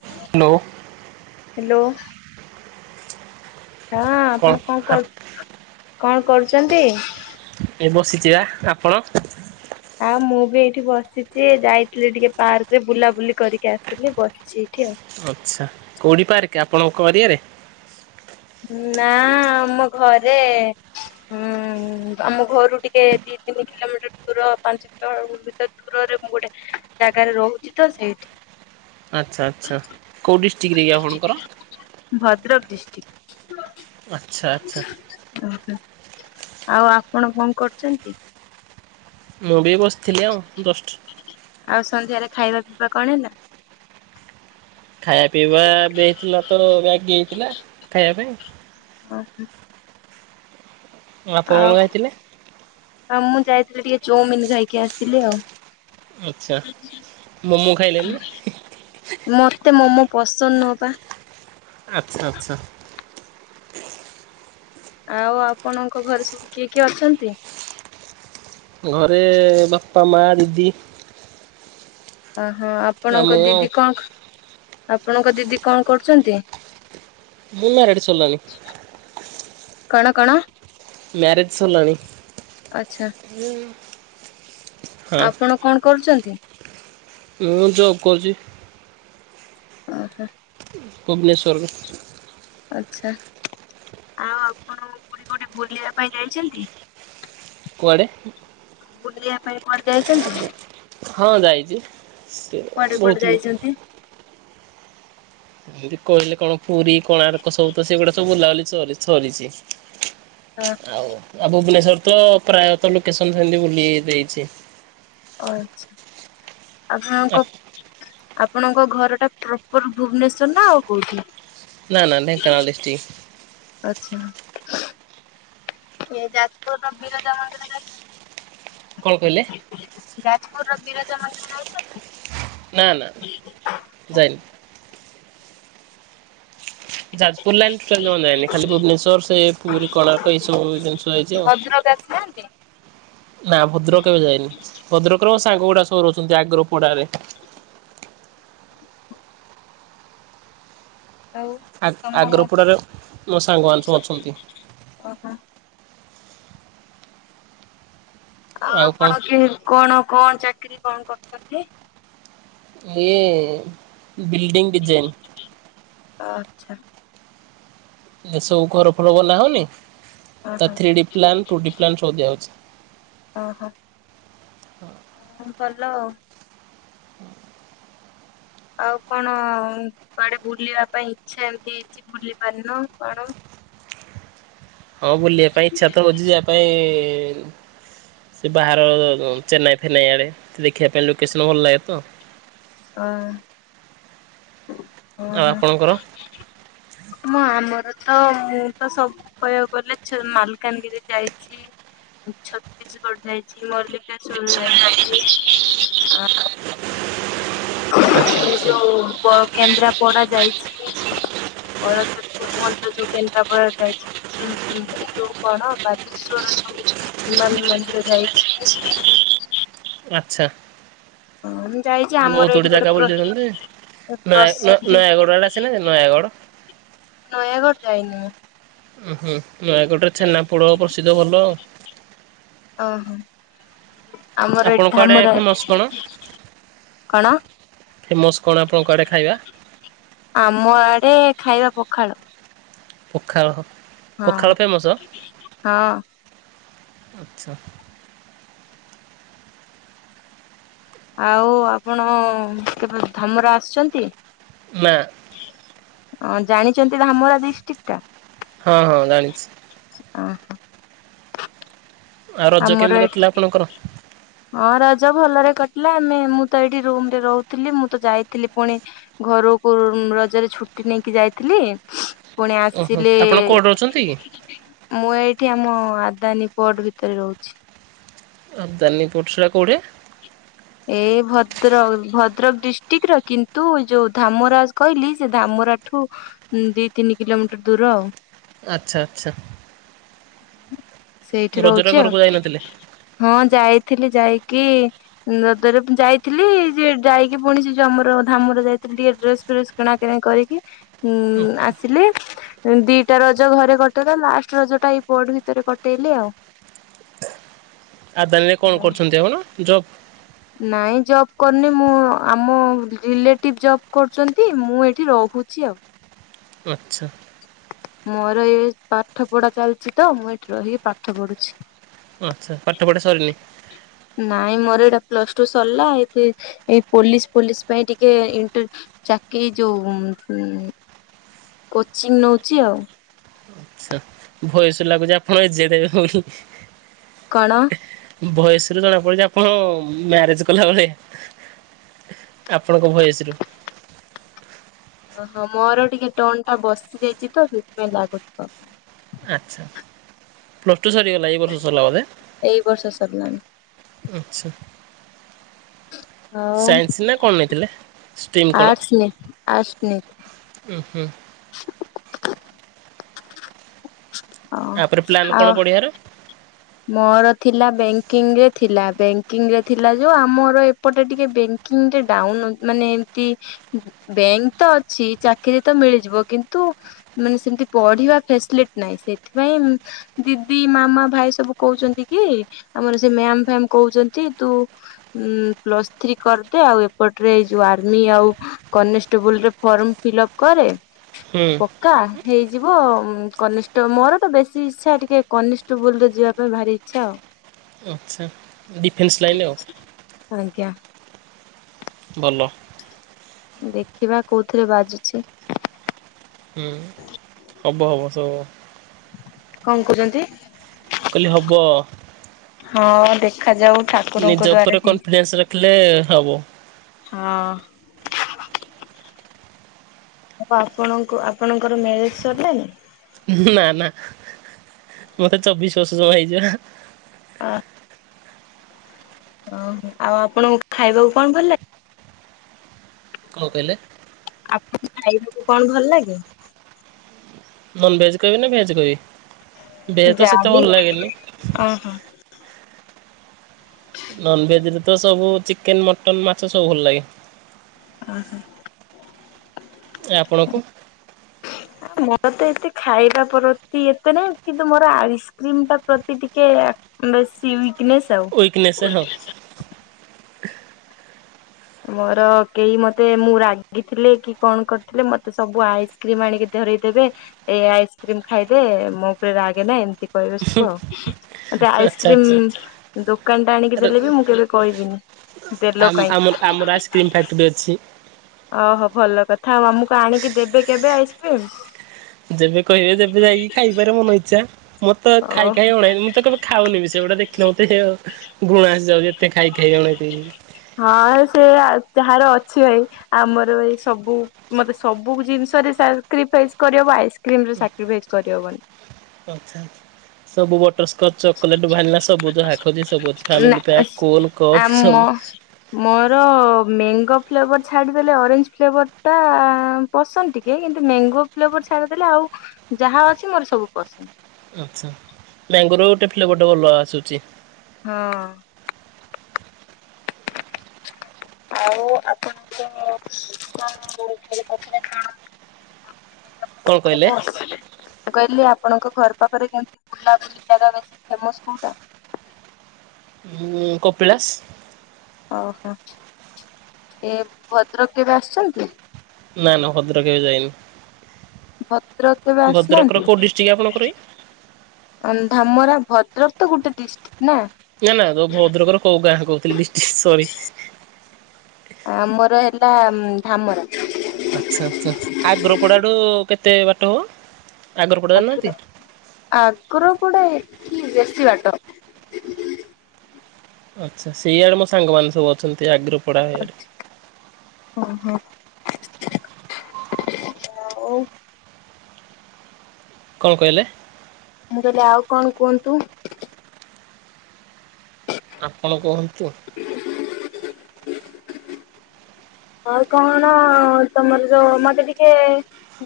Hello hello ହଁ ଆପଣ କଣ କର କଣ କରୁଛନ୍ତି। ଏ ବସିଛିିବା ଆପଣ। ଆ ମୁଁ ବି ଏଇଠି ବସିଛି ଯାଇଥିଲି ଟିକେ ପାର୍କ ରେ ବୁଲାବୁଲି କରିକି ଆସିଲି ବ ଛି ଏଇଠିି ଆଉ। ଆଚ୍ଛା କୋଉଠି ପାର୍କ ଆପଣଙ୍କ ଅରିଆରେ। ନା ଆମ ଘରେ। ହୁଁ ଆମ ଘରୁ ଟିକେ ଦି ତିନି କିଲୋମିଟର ଦୂର ପାଞ୍ଚ କିଲୋ ଭିତ ଦୂରରେ ମୁଁ ଗୋଟେ ଜାଗାରେ ରହୁଛି ତ ସେଇଠି। ଆଚ୍ଛା ଆଚ୍ଛା କୋଉ ଡିଷ୍ଟ୍ରିକ୍ଟରେ କି ଆପଣଙ୍କର। ଭଦ୍ରକ ଡିିଷ୍ଟ୍ରିକ୍। ଆଚ୍ଛା ଆଚ୍ଛା। ଓହୋ ଆଉ ଆପଣ କଣ କରୁଛନ୍ତି? ମୁଁ ବି ଏଇ ବସିଥିଲି ଆଉ ଦଶଟ ଆଉ ସନ୍ଧ୍ୟାରେ ଖାଇବା ପିଇବା କଣ ହେଲା ଖାଇବା ପିଇବା ଭେଜ ଥିଲା ତ ମ୍ୟାଗି ହେଇଥିଲା ଖାଇବା ପାଇଁ ହ ହ ଆଉ ଆପଣ କଣ ଖାଇଥିଲେ ଆଉ ମୁଁ ଯାଇଥିଲି ଟିକେ ଚଉମିିନ ଖାଇକି ଆସିଲି ଆଉ ଆଚ୍ଛା ମୋମୋ ଖାଇଲେନି ମତେ ମୋମୋ ପସନ୍ଦ ନୁହଁ ପା ଆଚ୍ଛା ଆଚ୍ଛା ଆଉ ଆପଣଙ୍କ ଘରେ ସବୁ କିଏ କିଏ ଅଛନ୍ତି? ଘରେ ବାପା ମା ଦିଦି ଓହୋ! ଆଉ ଆପଣଙ୍କ ମୁଁ ଆଉ ଦିଦି କଣଖ୍, ଆପଣଙ୍କ ଦିଦି କଣ କରୁଚନ୍ତି? ମୁନାର୍ ଏଡି ଚଲ୍ଲାନି। କଣ, କଣ? ମ୍ୟାରେଜ୍ ସର୍ ଲାଣି। ଆଚ୍ଛା। ହୁଁ। ଆପଣ କଣ କରୁଚନ୍ତି? ମୁଁ ଜବ୍ କରୁଚି। ଓହୋ। ଭୁବନେଶ୍ୱର୍। ଆଚ୍ଛା। ଆଉ ଆପଣ କୋଡି କୋଉଠି ବୁଲିଆ ପାଇଁ ଯାଇଚନ୍ତି? କୁଆଡେ? ବୁଲିବା ପାଇଁ କୁଆଡେ ଯାଇଚନ୍ତି? ହଁ, ଯାଇଚି। ସେ କୁଆଡେ କୁଆଡେ ବହୁତ୍ ଲୋକ୍ ଯାଇଛନ୍ତି? ଏମିତି କହିଲେ କଣ ପୁରୀ, କୋଣାର୍କ ସବୁ ତ ସେଗୁଡା ସବୁ ବୁଲାବୁଲି ସରି-ସରିଚି। ଅ ଆଉ, ଆଉ ଭୁବନେଶ୍ୱର ତ ପ୍ରାୟତ ଲୋକେସନ୍ ସେନ୍ ତି ବୁଲି ଦେଇଛି। ଓ ଆଛା, ଆପଣଙ୍କ ଆପଣଙ୍କ ଘର ଟା ପ୍ରପର୍ ଭୁବନେଶ୍ୱର ନା ଆଉ କୋଉଠି? ନାଁ, ନା ଢେଙ୍କାନାଳ ଡିଷ୍ଟି ଆଚ୍ଛା। ଇଏ ଯାଜପୁରର ବିରଜା ମନ୍ଦିର ଯାଇଛ? କଣ କହିଲେ? ଯାଜପୁରର ବିରଜା ମନ୍ଦିର ଯାଇଛ? [inaudible] ନା, ନା, ନା ଯାଇନି। ଯାଜପୁର ଲାଇନ୍ ଟୁଟାଲ୍ ଯମା ଯାଇନି। ଖାଲି ଭୁବନେଶ୍ୱର, ସେ ପୁରୀ, କୋଣାର୍କ ଏଇ ସବୁ ଜିନିଷ ଯାଇଛି ଆଉ। ପଟେ ଆସିନାହାଁନ୍ତି? ନା ଭଦ୍ରକ କେବେ ଯାଇନି? ଭଦ୍ରକର ସାଙ୍ଗ ଗୁଡା ସବୁ ରହୁଛନ୍ତି ଆଗ୍ର ପଡାରେ। [unintelligible] ଆଉ। ତମ ଆ-ଆଗ୍ରପଡ଼ାର ମୋ ସାଙ୍ଗମାନେ ସବୁ ଅଛନ୍ତି। [unintelligible] ଆ ଆଉ କଣ ପଣ କିଣି କଣ କଣ ଚାକିରି କଣ କରଚନ୍ତି? ଇଏ ବିଲ୍ଡିଂ ଡିଜାଇନ୍। ଆଚ୍ଛା। ଏ ସବୁ ଘର ଫର ବନା ହଉନି, ତା ଓହୋ three D plan two D plan ସବୁ ଦିଆହଉଛି। ଓହୋ, [inaudible] ଭଲ ଆଉ। ଆଉ କଣ କୁଆଡେ ବୁଲିବା ପାଇଁ ଇଛା ଏମତି ହେଇଛି, ବୁଲି ପାରିନୁ କଣ? ହଁ, ବୁଲିବା ପାଇଁ ଇଚ୍ଛା ତ ହଉଛି, ଯିଆ ପାଇଁ-ଇଁନ୍ ସେ ବାହାର-ଅ ଚେନ୍ନାଇ ଫେନ୍ନାଇ ଆଡ଼େ, ତ ଦେଖିବା ପାଇଁ ଲୋକେସନ୍ ଭଲ ଲାଗେ ତ! ଅଁ ଆଉ ଓହଁ। ଆପଣଙ୍କର ମୁଁ ଆମର ତ, ମୁଁ ତ ସବୁ କହିଆକୁ ଗଲେ ଛ ମାଲକାନଗିରି ଯାଇଛି। ଛତିଶଗଡ଼ ଯାଇଛି, ମଲ୍ଲିକେଶ୍ୱର ଯାଇଛି। ଆଉ ଆଚ୍ଛା ଆଚ୍ଛା ଯୋଉ ପ କେନ୍ଦ୍ରାପଡା ଯାଇଚି। ବରଦପୁର ମନ୍ଦିର ଯୋଉ କେନ୍ଦ୍ରାପଡ଼ାରେ ଯାଇଛି। ଏ ଯୋ ଯୋଉ କଣ ବାଲେଶ୍ଵର ଯୋଉ। ହିମାନ ମନ୍ଦିର ଯାଇଛି। ଆଛା ହଁ ଯାଇଛି ଆମର ବହୁତ୍ ଏଇଠି ଗୁଡେ ଗୋଟେ ଜାଗା ପ୍ର ବୁଲି ଯାଇଚନ୍ତି। ନୟ ପ୍ରସିଦ୍ଧ ନ ନୟାଗଡ଼ ଆଡେ ଆସିନେ ନୟାଗଡ଼। ନୟାଗଡ଼ ଯାଇନି ମୁଁ। ଉ ହୁଁ ନୟାଗଡ଼ରେ ଛେନାପୋଡ ପ୍ରସିଦ୍ଧ ଭଲ। ଓହୋ ଆମର ଏଇଠି ଆପଣଙ୍କ ଆଡ଼େ ଧାମରେ ଫେମସ କଣ ଆପଣଙ୍କ ଆଡେ ଖାଇବା? ଆମ ଆଡେ ଖାଇବା ପଖାଳ। ପଖାଳ ହଁ ପଖାଳ ଫେମସ ହଁ। ଆଛା। ଆଉ ଆପଣ କେବେ ଧାମରା ଆସିଛନ୍ତି? ନା। ହଁ ଜାଣିଚନ୍ତି ଧାମରା ଡିଷ୍ଟ୍ରିକ୍ଟ ଟା? ହଁ ହଁ ଜାଣିଛି। ଓହୋ। ଆଉ ରଜ କେମିତି ଆମର କଟିଲା ଏଠି ଆପଣଙ୍କର? ହଁ ରଜ ଭଲରେ କଟିଲା ଆମେ ମୁଁ ତ ଏଇଠି ରୁମରେ ରହୁଥିଲି ମୁଁ ତ ଯାଇଥିଲି ପୁଣି ଘରକୁ ରଜରେ ଛୁଟି ନେଇକି ଯାଇଥିଲି। ପୁଣି ଓହୋ ଆସିଲେ। ଆପଣ କୋଉଠି ରହୁଛନ୍ତି କି? ମୁଁ ଏଇଠି ଆମ ଆଦାନୀ ପଟ ଭିତରେ ରହୁଛି। ଆବଦାନୀ ପୋସ୍ କୁଆଡେ? ଏ ଭଦ୍ରକ ଭଦ୍ରକ ଡିଷ୍ଟ୍ରିକିଟ୍ ର କିନ୍ତୁ ଯୋଉ ଧାମରାଜ କହିଲି ସେ ଧାମରା ଠୁ ଦି ତିନି କିଲୋମିଟର ଦୂର। ଆଚ୍ଛା ଆଚ୍ଛା। ସେଇଠି ରଜରେ ରହୁଛି ଆଉ ଘରକୁ ଯାଇନଥିଲେ? ହଁ ଯାଇଥିଲି ଯାଇକି। ନଦରେ ଯାଇଥିଲି ସେ ଯାଇକି ପୁଣି ସେ ଯମର ଧାମରେ ଯାଇଥିଲି ଟିକେ ଡ୍ରେସ ଫ୍ରେସ୍। କିଣାକିଣା କରିକି ଉ ଆସିଲି। ଦିଟା ରଜ ଘରେ କଟିଲା ଲାଷ୍ଟ ରଜ ଟା ଏଇ ପଟ୍ ଭିତରେ କଟେଇଲି ଆଉ। ଆଦାନୀରେ କଣ ହୁଁ। କରୁଛନ୍ତି ଆପଣ ଜବ୍। ନାଇଁ ଜବ୍ କରୁନି ମୁଁ ଆମ ରିଲେଟିଭ ଜବ୍ କରୁଛନ୍ତି ମୁଁ ଏଇଠି ରହୁଛି ଆଉ। ଆଛା। ମୋର ଏ ପାଠ ପଢା ଚାଲିଛି ତ ମୁଁ ଏଠି ରହିକି ପାଠ ପଢୁଛି। ଆଚ୍ଛା ପାଠ ପଡା ସରିିନି? ନାଇଁ ମୋର ଏଇଟା ପ୍ଲସ ଟୁ ସରିଲା ଏଠି ଏ ପୋଲିସ ପୋଲିସ ପାଇଁ ଟିକେ ଇଣ୍ଟର ଚାକିରୀ ଯୋଉ କୋଚିଂ ନଉଚି ଆଉ। ଆଛା। ଭଏସ ଲାଗୁଛି ଆପଣ ଏଜେଡେ ବୋଲି। କଣ? ଭଏସେରୁ ଜଣା ପଡୁଛି ଆପଣ ମ୍ୟାରେଜ କଲାବଳିଆ। ଆପଣଙ୍କ ଭଏସରୁୁ। ଓହୋ ମୋର ଟିକେ ଟନ ଟା ବସି ଯାଇଛି ତ ସେଥିପାଇଁ ଲାଗୁଥିବ। ଆଚ୍ଛା ପ୍ଲସ୍ ଟୁ ସରିଗଲା ଏ ବର୍ଷ ସଲା ବଧେ। ଏଇ ବର୍ଷ ସରିଲାଣି। ଆଚ୍ଛା। ଆଉ ସାଇନ୍ସ ନା କଣ ନେଇଥିଲେ? ଷ୍ଟ୍ରିମ୍ କଣ? ଆର୍ଟସ ନେ ଆର୍ଟସ ନେ ହୁଁ ହୁଁ ହଁ ତାପରେ ପ୍ଲାନ ଆଉ କଣ ପଢ଼ିଆର? ମୋର ଥିଲା ବ୍ୟାଙ୍କିଙ୍ଗ ରେ ଥିଲା ବ୍ୟାଙ୍କିଙ୍ଗ ରେ ଥିଲା ଯୋଉ ଆମର ଏପଟେ ଟିକେ ବେ ଙ୍କିଙ୍ଗ ଡାଉନ୍ ମାନେ ଏମତି ବ୍ୟାଙ୍କ ତ ଅଛି ଚାକିରି ତ ମିଳିଯିବ କିନ୍ତୁ ମାନେ ସେମିତି ପଢିବା ଫ୍ୟାସିଲିଟି ନାହିଁ ସେଥିପାଇଁ ଉମ ଦିଦି ମାମା ଭାଇ ସବୁ କହୁଚନ୍ତି କି ଆମର ସେ ମ୍ୟାମ ଫ୍ୟମ କହୁଚନ୍ତି ତୁ ଉଁ ପ୍ଲସ୍ ଥ୍ରୀ କରିଦେ ଆଉ ଏପଟରେ ଏଇ ଯୋଉ ଆର୍ମି ଆଉ କନେଷ୍ଟେବୁଲ ରେ ଫର୍ମ ଫିଲ୍ ଅପ କରେ ହୁଁ। କା ହେଇଯିବ କନିଷ୍ଟ ମୋର ତ ବେଶୀ ଇଚ୍ଛା ଟିକେ କନିଷ୍ଟବୁଲରେ ଯିବା ମ ଭାରି ଇଛା ଆଉ। ଆଚ୍ଛା ଡିଫେନ୍ସ ଲାଇନ ଆଉ। ଆଜ୍ଞା। ଭଲ। ଦେଖିବା କୋଉଥିରେ ବାଜୁଚି। ହୁଁ ହବ ହବ ସବୁ କଣ କହୁଜନ୍ତି? କହିଲି ହବ। ହଁ ଦେଖାଯାଉ। ଠାକୁରଙ୍କ ନିଜ ଦ୍ଵାରା ଉପରେ ହେଇ କନଫିଡେନ୍ସ ରଖିଲେ ହବ। ହଁ। ଆଉ ଆପଣଙ୍କୁ ଆପଣଙ୍କର ମ୍ୟାରେଜ ସରିଲାଣିି? ନା ନା ମତେ ଚବିଶ ବର୍ଷ ଜମା ହେଇଯିବା। ଅ ଓ ଆଉ ଆପଣଙ୍କୁ ଖାଇବାକୁ କଣ ଭଲେ? କଣ କହିଲେ? ଆପଣ ଖାଇବାକୁ କଣ ଭଲ ଲାଗେ? ନନଭେଜ କହିବି ନା ଭେଜ କହିବି? ଭେଜ ତ ଯା ସେତେ ବି ଭଲ ଲାଗେନି ଓହୋ। ନନଭେଜ ରେ ତ ସବୁ ଚିକେନ, ମଟନ, ମାଛ ସବୁ ଭଲ ଲାଗେ। ଅ ହ। ଆପଣଙ୍କୁ? ମୋର ତ ଏତେ ଖାଇବା ପ୍ରତି ଏତେ ନାଇ କିନ୍ତୁ ମୋର ଆଇସ୍କ୍ରିମ ଟା ପ୍ରତି ଟିକେ ବେଶୀ ୱିକନେସ୍ ଆଉ। ୱିକନେସ୍ ହଁ ମୋର କେହି ମତେ ମୁଁ ରାଗିଥିଲେ କି କଣ କରିଥିଲେ ମତେ ସବୁ ଆଇସ କ୍ରିମ ଆଣିକି ଧରେଇଦେବେ ଏ ଆଇସ୍କ୍ରିମ ଖାଇଦେ ମୋ ଉପରେ ରାଗେନା ଏମତି କହିବେ ସବୁ ଆଉ ମତେ ଆଚ୍ଛା ଆଚ୍ଛା। ଆଇସ୍କ୍ରିମ ଦୋକାନ ଟା ଆଣିକି ଆରେ ଦେଲେ ବି ମୁଁ କେବେ କହିବିନି ଦେଲ ଆମ କାଇଁ। ଆମର ଆମର ଆଇସ୍କ୍ରିମ୍ ଫ୍ୟାକ୍ଟ୍ରି ଅଛି। ଓହୋ ଭଲ କଥା ଆଉ ଆମକୁ ଆଣିକି ଦେବେ କେବେ ଆଇସ୍କ୍ରିମ୍? ଯେବେ କହିବେ ଯେବେ ଯାଇକି ଖାଇବାରେ ମନ ଇଚ୍ଛା ମୋତେ ତ ଓ ଖାଇ ଖାଇ ଅଣେଇ ମୁଁ ତ କେବେ ଖାଉନି ବି ସେଗୁଟା ଦେଖିଲା ମତେ ଘୃଣା ଆସିଯାଉଛି ଏତେ ଖାଇ ଖାଇ ଅଣେଇତି ହଁ ସେ ଯାହାର ଅଛି ଭାଇ ଆମର ଏଇ ସବୁ ମତେ ସବୁ ଜିନିଷ ରେ ସାକ୍ରିଫାଇସ କରିହବ ଆଇସ୍କ୍ରିମ ରେ ସାକ୍ରିଫାଇସ କରିହବନି। ଆଛା ଆଛା ସବୁ ବ [unintelligible] ଚଲେଟ ବାହାରିଲା ସବୁୁ ଯାହା କହୁଚି ସବୁ ଅଛି ନା ଫ୍ୟାମିଲୀ ପ୍ୟାକ କୋଲ କପ୍ ସବୁ। ଆମ ମୋର ମେଙ୍ଗୋ ଫ୍ଲେଭର ଛାଡିଦେଲେ ଅରେଞ୍ଜ ଫ୍ଲେଭର ଟା ପସନ୍ଦ ଟିକେ କିନ୍ତୁ ମେଙ୍ଗୋ ଫ୍ଲେଭର ଛାଡିଦେଲେ ଆଉ ଯାହା ଅଛି ମୋର ସବୁ ପସନ୍ଦ। ଆଛା ମେଙ୍ଗୋର ଗୋଟେ ଫ୍ଲେଭର ଗୋଟେ ଭଲ ଆସୁଛି। ହଁ ଆଉ ଆପଣଙ୍କ କଣ ଘରେ କରୁଥିଲେ କଣ? [inaudible] କଣ କହିଲେ? [unintelligible] ମୁଁ କହିଲି ଆପଣଙ୍କ ଘରପାଖରେ ଏମିତି ବୁଲାବୁଲି ଜାଗା ବେଶି ଫେମସ କୋଉଟା? ଉଁ କପିଳାସ। ଓହୋ ଏ ଭଦ୍ରକ କେବେ ଆସିଛନ୍ତି? ନା ନା ଭଦ୍ରକ କେବେ ଯାଇନି। ଭଦ୍ରକ କେବେ ଭଦ୍ରକର କୋଉ ଡିଷ୍ଟ୍ରିକ୍ଟ ଆପଣଙ୍କର କି ଆସିନାହାନ୍ତି? ଢ଼ାମରା ଭଦ୍ରକ ତ ଗୋଟେ ଡିଷ୍ଟ୍ରିକ୍ଟ ନା? ନା ନା ଜୋଉ ଭଦ୍ରକର କୋଉ ଗାଁ କହୁଥିଲି ଡିଷ୍ଟ୍ରିକ୍ଟ ସରି। ଆମର ହେଲା ଢାମରା। ଆଛା ଆଛା ଆଗ୍ରପଡାଠୁ କେତେ ବାଟ ହେବ? ଆଗ୍ର ଆଗ୍ରପଡ଼ା ଏଠି ବେଶୀ ବାଟ। ଆଛା ସେଇଆଡେ ମୋ ସାଙ୍ଗମାନେ ସବୁ ଅଛନ୍ତି ଆଗ୍ର ଆଛା ଓହୋ। ଆଉ କଣ କହିଲେ? ମୁଁ କହିଲି ଆଉ କଣ କୁହନ୍ତୁ? ଆପଣ କୁହନ୍ତୁ। ଆଉ କଣ ତମର ଯୋଉ ମୋତେ ଟିକେ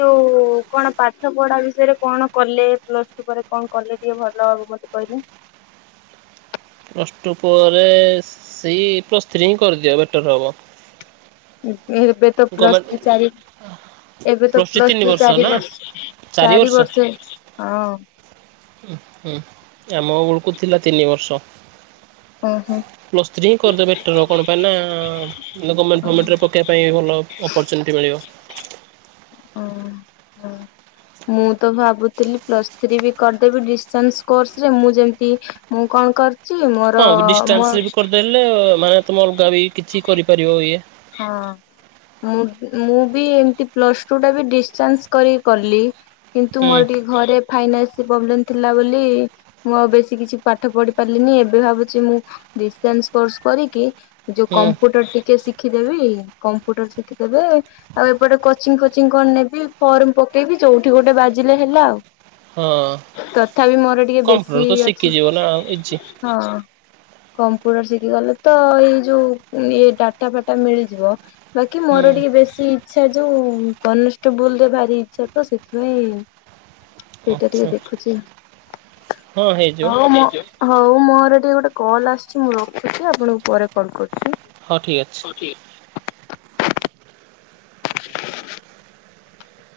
ଯୋଉ କଣ ପାଠପଢା ବିଷୟରେ କଣ କଲେ ପ୍ଲସଟୁ ପରେ କଣ କଲେ? ଟିକେ ଭଲ ହେବ ମୋତେ କହିଲେ। ପ୍ଲସଟୁ ପରେ ସେଇ ପ୍ଲସଥ୍ରୀ ହିଁ କରିଦିଅ ବେଟର୍ ହବ। ଏବେ ଏବେତ ଗମେଣ୍ଟ ପ୍ଲସଥ୍ରୀ ଚାରି ଏବେ ତ ପ୍ଲସ୍ ଥ୍ରୀ ତିନି ପ୍ଲସଥ୍ରୀ ବର୍ଷ ଚାରି ନା ବର୍ଷ ଚାରି ବର୍ଷ ହଁ। ହୁଁ ଆମ ବେଳକୁ ଥିଲା ତିନିବର୍ଷ। ଓହୋ। ପ୍ଲସଥ୍ରୀ ହିଁ କରିଲେ ବେଟର ହେବ। କଣ ପାଇଁ ନା ଗମେଣ୍ଟ ଫମେଣ୍ଟରେ ପକାଇବା ପାଇଁବି ଭଲ ଅପର୍ଚୁନିଟି ମିଳିବ। ଓହୋ ହଁ। ମୁଁ ତ ଭାବୁଥିଲି ପ୍ଲସଥ୍ରୀ ବି କରିଦେବି ଡିଶ୍ଟାନସ୍ କୋର୍ସରେ ମୁଁ ଯେମିତି ମୁଁ କଣ କରି ହଁ ଡିଷ୍ଟାନ୍ସରେ ବି କରିଦେଲେ ମାନେ ତମେ ଅଲଗା ବି କିଛି କରିପାରିବ ଇଏ। ହଁ ମୁଁ ମୁଁ ବି ଏମିତି ପ୍ଲସଟୁ ଟା ଭି ଡିଷ୍ଟାନ୍ସ କରି କଲି କିନ୍ତୁ ହୁଁ ମୋର ଟିକେ ଘରେ ଫାଇନାନ୍ସ ପ୍ରୋବ୍ଲେମ୍ ଥିଲା ବୋଲି ମୁଁ ଆଉ ବେଶୀ କିଛି ପାଠ ପଢି ପାରିଲିନି ଏବେ ଭାବୁଛି ମୁଁ ଡିସ୍ଟାନ୍ସ କୋର୍ସ କରିକି ଯୋଉ ହୁଁ କମ୍ପୁଟର ଟିକେ ଶିଖିଦେବି କମ୍ପୁଟର ଶିଖିଦେଲେ ଆଉ ଏପଟେ କୋଚିଙ୍ଗ ଫୋଚିଙ୍ଗ କଣ ନେବି ଫର୍ମ ପକେଇବି ଯୋଉଠି ଗୋଟେ ବାଜିଲେ ହେଲା ଆଉ। ହଁ ତଥାପି ମୋର ଟିକେ ବେଶୀ କମ୍ପ୍ୟୁଟର ତ ଅଛି ଶିଖିଯିବ ନା ଇଜି। ହଁ। କମ୍ପ୍ୟୁଟର ଶିଖିଗଲେ ତ ଏଇଯୋଉ ଇଏ ଡାଟା ଫାଟା ମିଳିଯିବ। ବାକି ହୁଁ ମୋର ଟିକେ ବେଶୀ ଇଚ୍ଛା ଯୋଉ କନେଷ୍ଟବୁଲରେ ଭାରି ଇଚ୍ଛା ତ ସେଥିପାଇଁ। ସେଇଟା ଟିକେ ଆଚ୍ଛା ଦେଖୁଛି ହଁ ହେଇଯିବ ହଁ ମ। ହଉ ମୋର ଟିକେ ଗୋଟେ କଲ ଆସୁଛି ମୁଁ ରଖୁଛି ଆପଣଙ୍କୁ ପରେ କଲ କରୁଛି। ହଁ ଠିକ ଅଛି। ହଉ ଠି [inaudible]